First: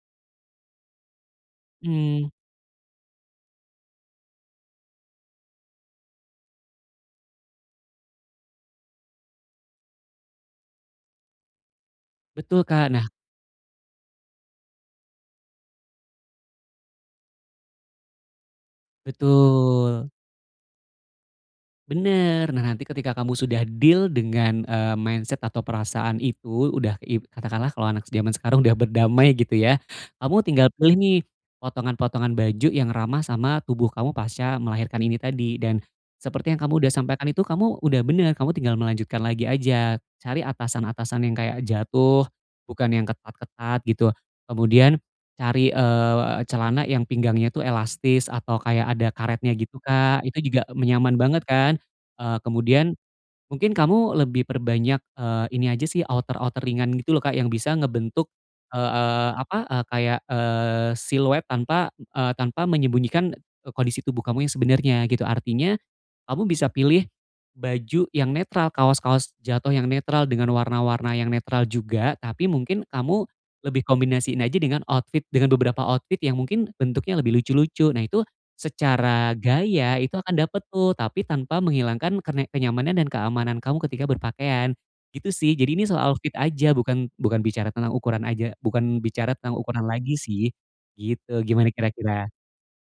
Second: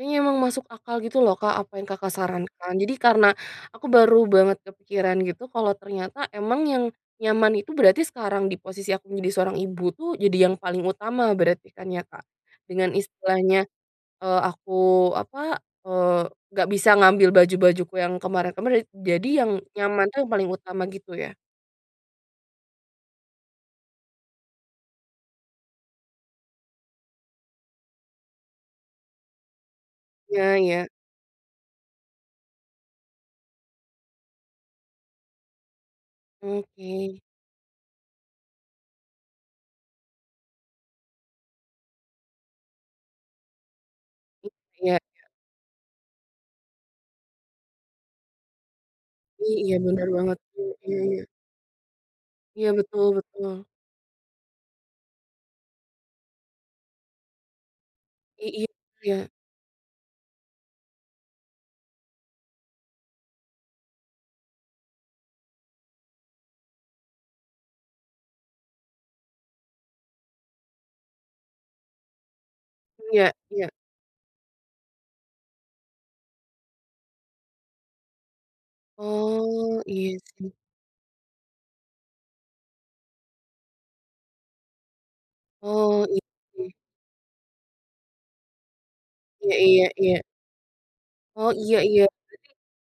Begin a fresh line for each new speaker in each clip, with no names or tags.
Iya emang masuk akal gitu loh Kak apa yang Kakak
Mmm.
sarankan jadi karena, aku baru banget kepikiran gitu kalau ternyata emang yang nyaman itu berarti sekarang di posisi aku menjadi seorang ibu tuh jadi yang paling utama berarti kan ya Kak.
Betul Kak
Dengan
nah
istilahnya, eee, aku apa, eee, nggak bisa ngambil baju-bajuku yang kemarin-kemarin jadi yang yang
Betul.
mana yang paling utama gitu ya.
Bener nah nanti ketika kamu sudah deal dengan, eee, mindset atau perasaan itu udah ib katakanlah kalau anak zaman sekarang udah berdamai gitu ya, kamu
Iya
tinggal
iya.
pilih nih, potongan-potongan baju yang ramah sama tubuh kamu pasca melahirkan ini tadi dan, seperti yang kamu udah
Oke.
sampaikan itu kamu udah bener, kamu tinggal melanjutkan lagi aja. Cari atasan-atasan yang kayak jatuh, bukan yang ketat-ketat gitu.
I
Kemudian,
iya iya.
cari, eee, celana yang pinggangnya itu elastis atau kayak ada karetnya
Iya
gitu
benar
Kak
banget,
itu juga me nyaman
mhm.
banget kan, eee,
Iya
kemudian,
betul betul.
mungkin kamu lebih perbanyak, eee, ini aja sih outer-outer ringan gitu loh Kak yang bisa ngebentuk,
I iya
eee
kayak.
eee, apa, eee, kayak, eee, siluet tanpa, eee, tanpa menyembunyikan e kondisi tubuh kamu yang sebenernya gitu artinya, kamu bisa pilih, baju yang netral kaos-kaos jatuh yang netral dengan warna-warna yang netral juga tapi mungkin kamu,
Iya iya.
lebih kombinasiin aja dengan outfit dengan beberapa outfit yang mungkin bentuknya lebih lucu-lucu nah itu, secara
Oh
gaya itu
iya
akan
sih.
dapet tuh tapi tanpa menghilangkan kenek kenyamanan dan keamanan kamu ketika berpakaian, gitu sih jadi ini
Oh
soal
iya
outfit
sih.
aja bukan bukan bicara tentang ukuran aja bukan bicara
Iya
tentang ukuran
iya
lagi
iya.
sih, gitu
Oh
gimana
iya iya
kira-kira?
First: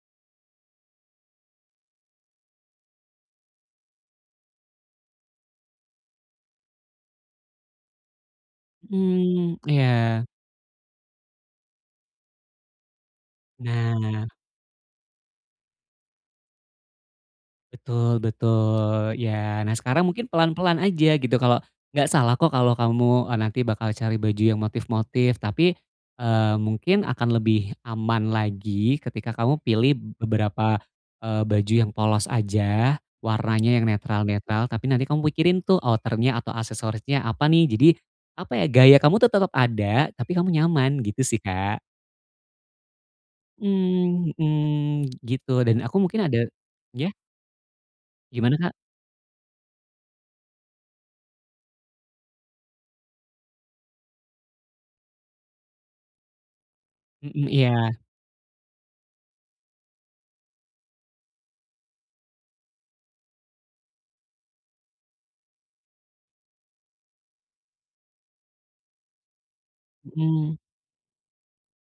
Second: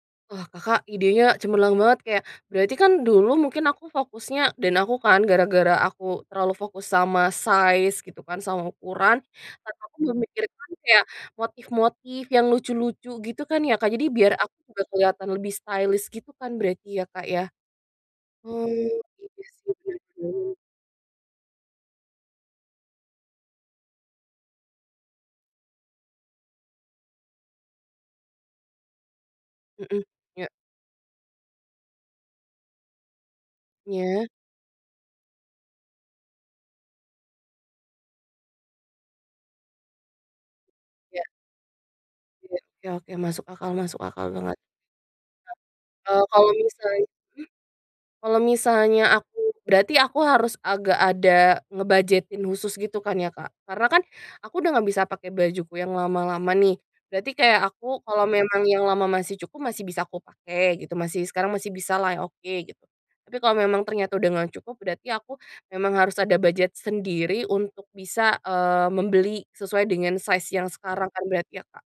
berarti, wah Kakak idenya cemerlang banget kayak berarti kan dulu mungkin aku fokusnya dan aku kan gara-gara aku terlalu fokus sama size gitu kan, sama ukuran,
Mhm,
tapi aku gak
iya.
memikirkan kayak motif-motif yang lucu-lucu gitu kan ya Kak, jadi
Nah.
biar aku enggak keliatan lebih stylish gitu kan berarti ya Kak ya.
Betul
Mmm,
betul
iya
iya nah
sih Kak.
sekarang mungkin
[unintelligible]
pelan-pelan aja gitu kalau gak salah kok kalau kamu oh nanti bakal cari baju yang motif-motif tapi, eee, mungkin akan lebih aman lagi ketika kamu pilih
Mhm, iya.
beberapa, eee, baju yang polos aja warnanya yang
Iya.
netral-netral tapi nanti kamu pikirin tuh outer-nya atau aksesorisnya apa nih jadi, apa ya gaya kamu tuh tetep ada, tapi kamu nyaman gitu
Iya.
sih, Kak.
Iya iya oke masuk akal masuk akal
Mmm,
banget.
mhm, gitu dan aku mungkin
Eee,
ada
kalo misalnya
iya?
mmm? Kalau
Gimana Kak?
misalnya aku berarti aku harus agak ada ngebudgetin khusus gitu kan ya Kak? Karena kan, aku udah gak bisa pake bajuku yang lama-lama nih. Berarti
Mhm,
kayak
iya.
aku kalau memang yang lama masih cukup masih bisa aku pake gitu masih sekarang masih bisa lah oke gitu. Tapi kalau memang ternyata udah nggak cukup, berarti aku memang harus ada budget sendiri untuk bisa, eee, membeli sesuai dengan size
Mhm.
yang sekarang kan berarti ya Kak?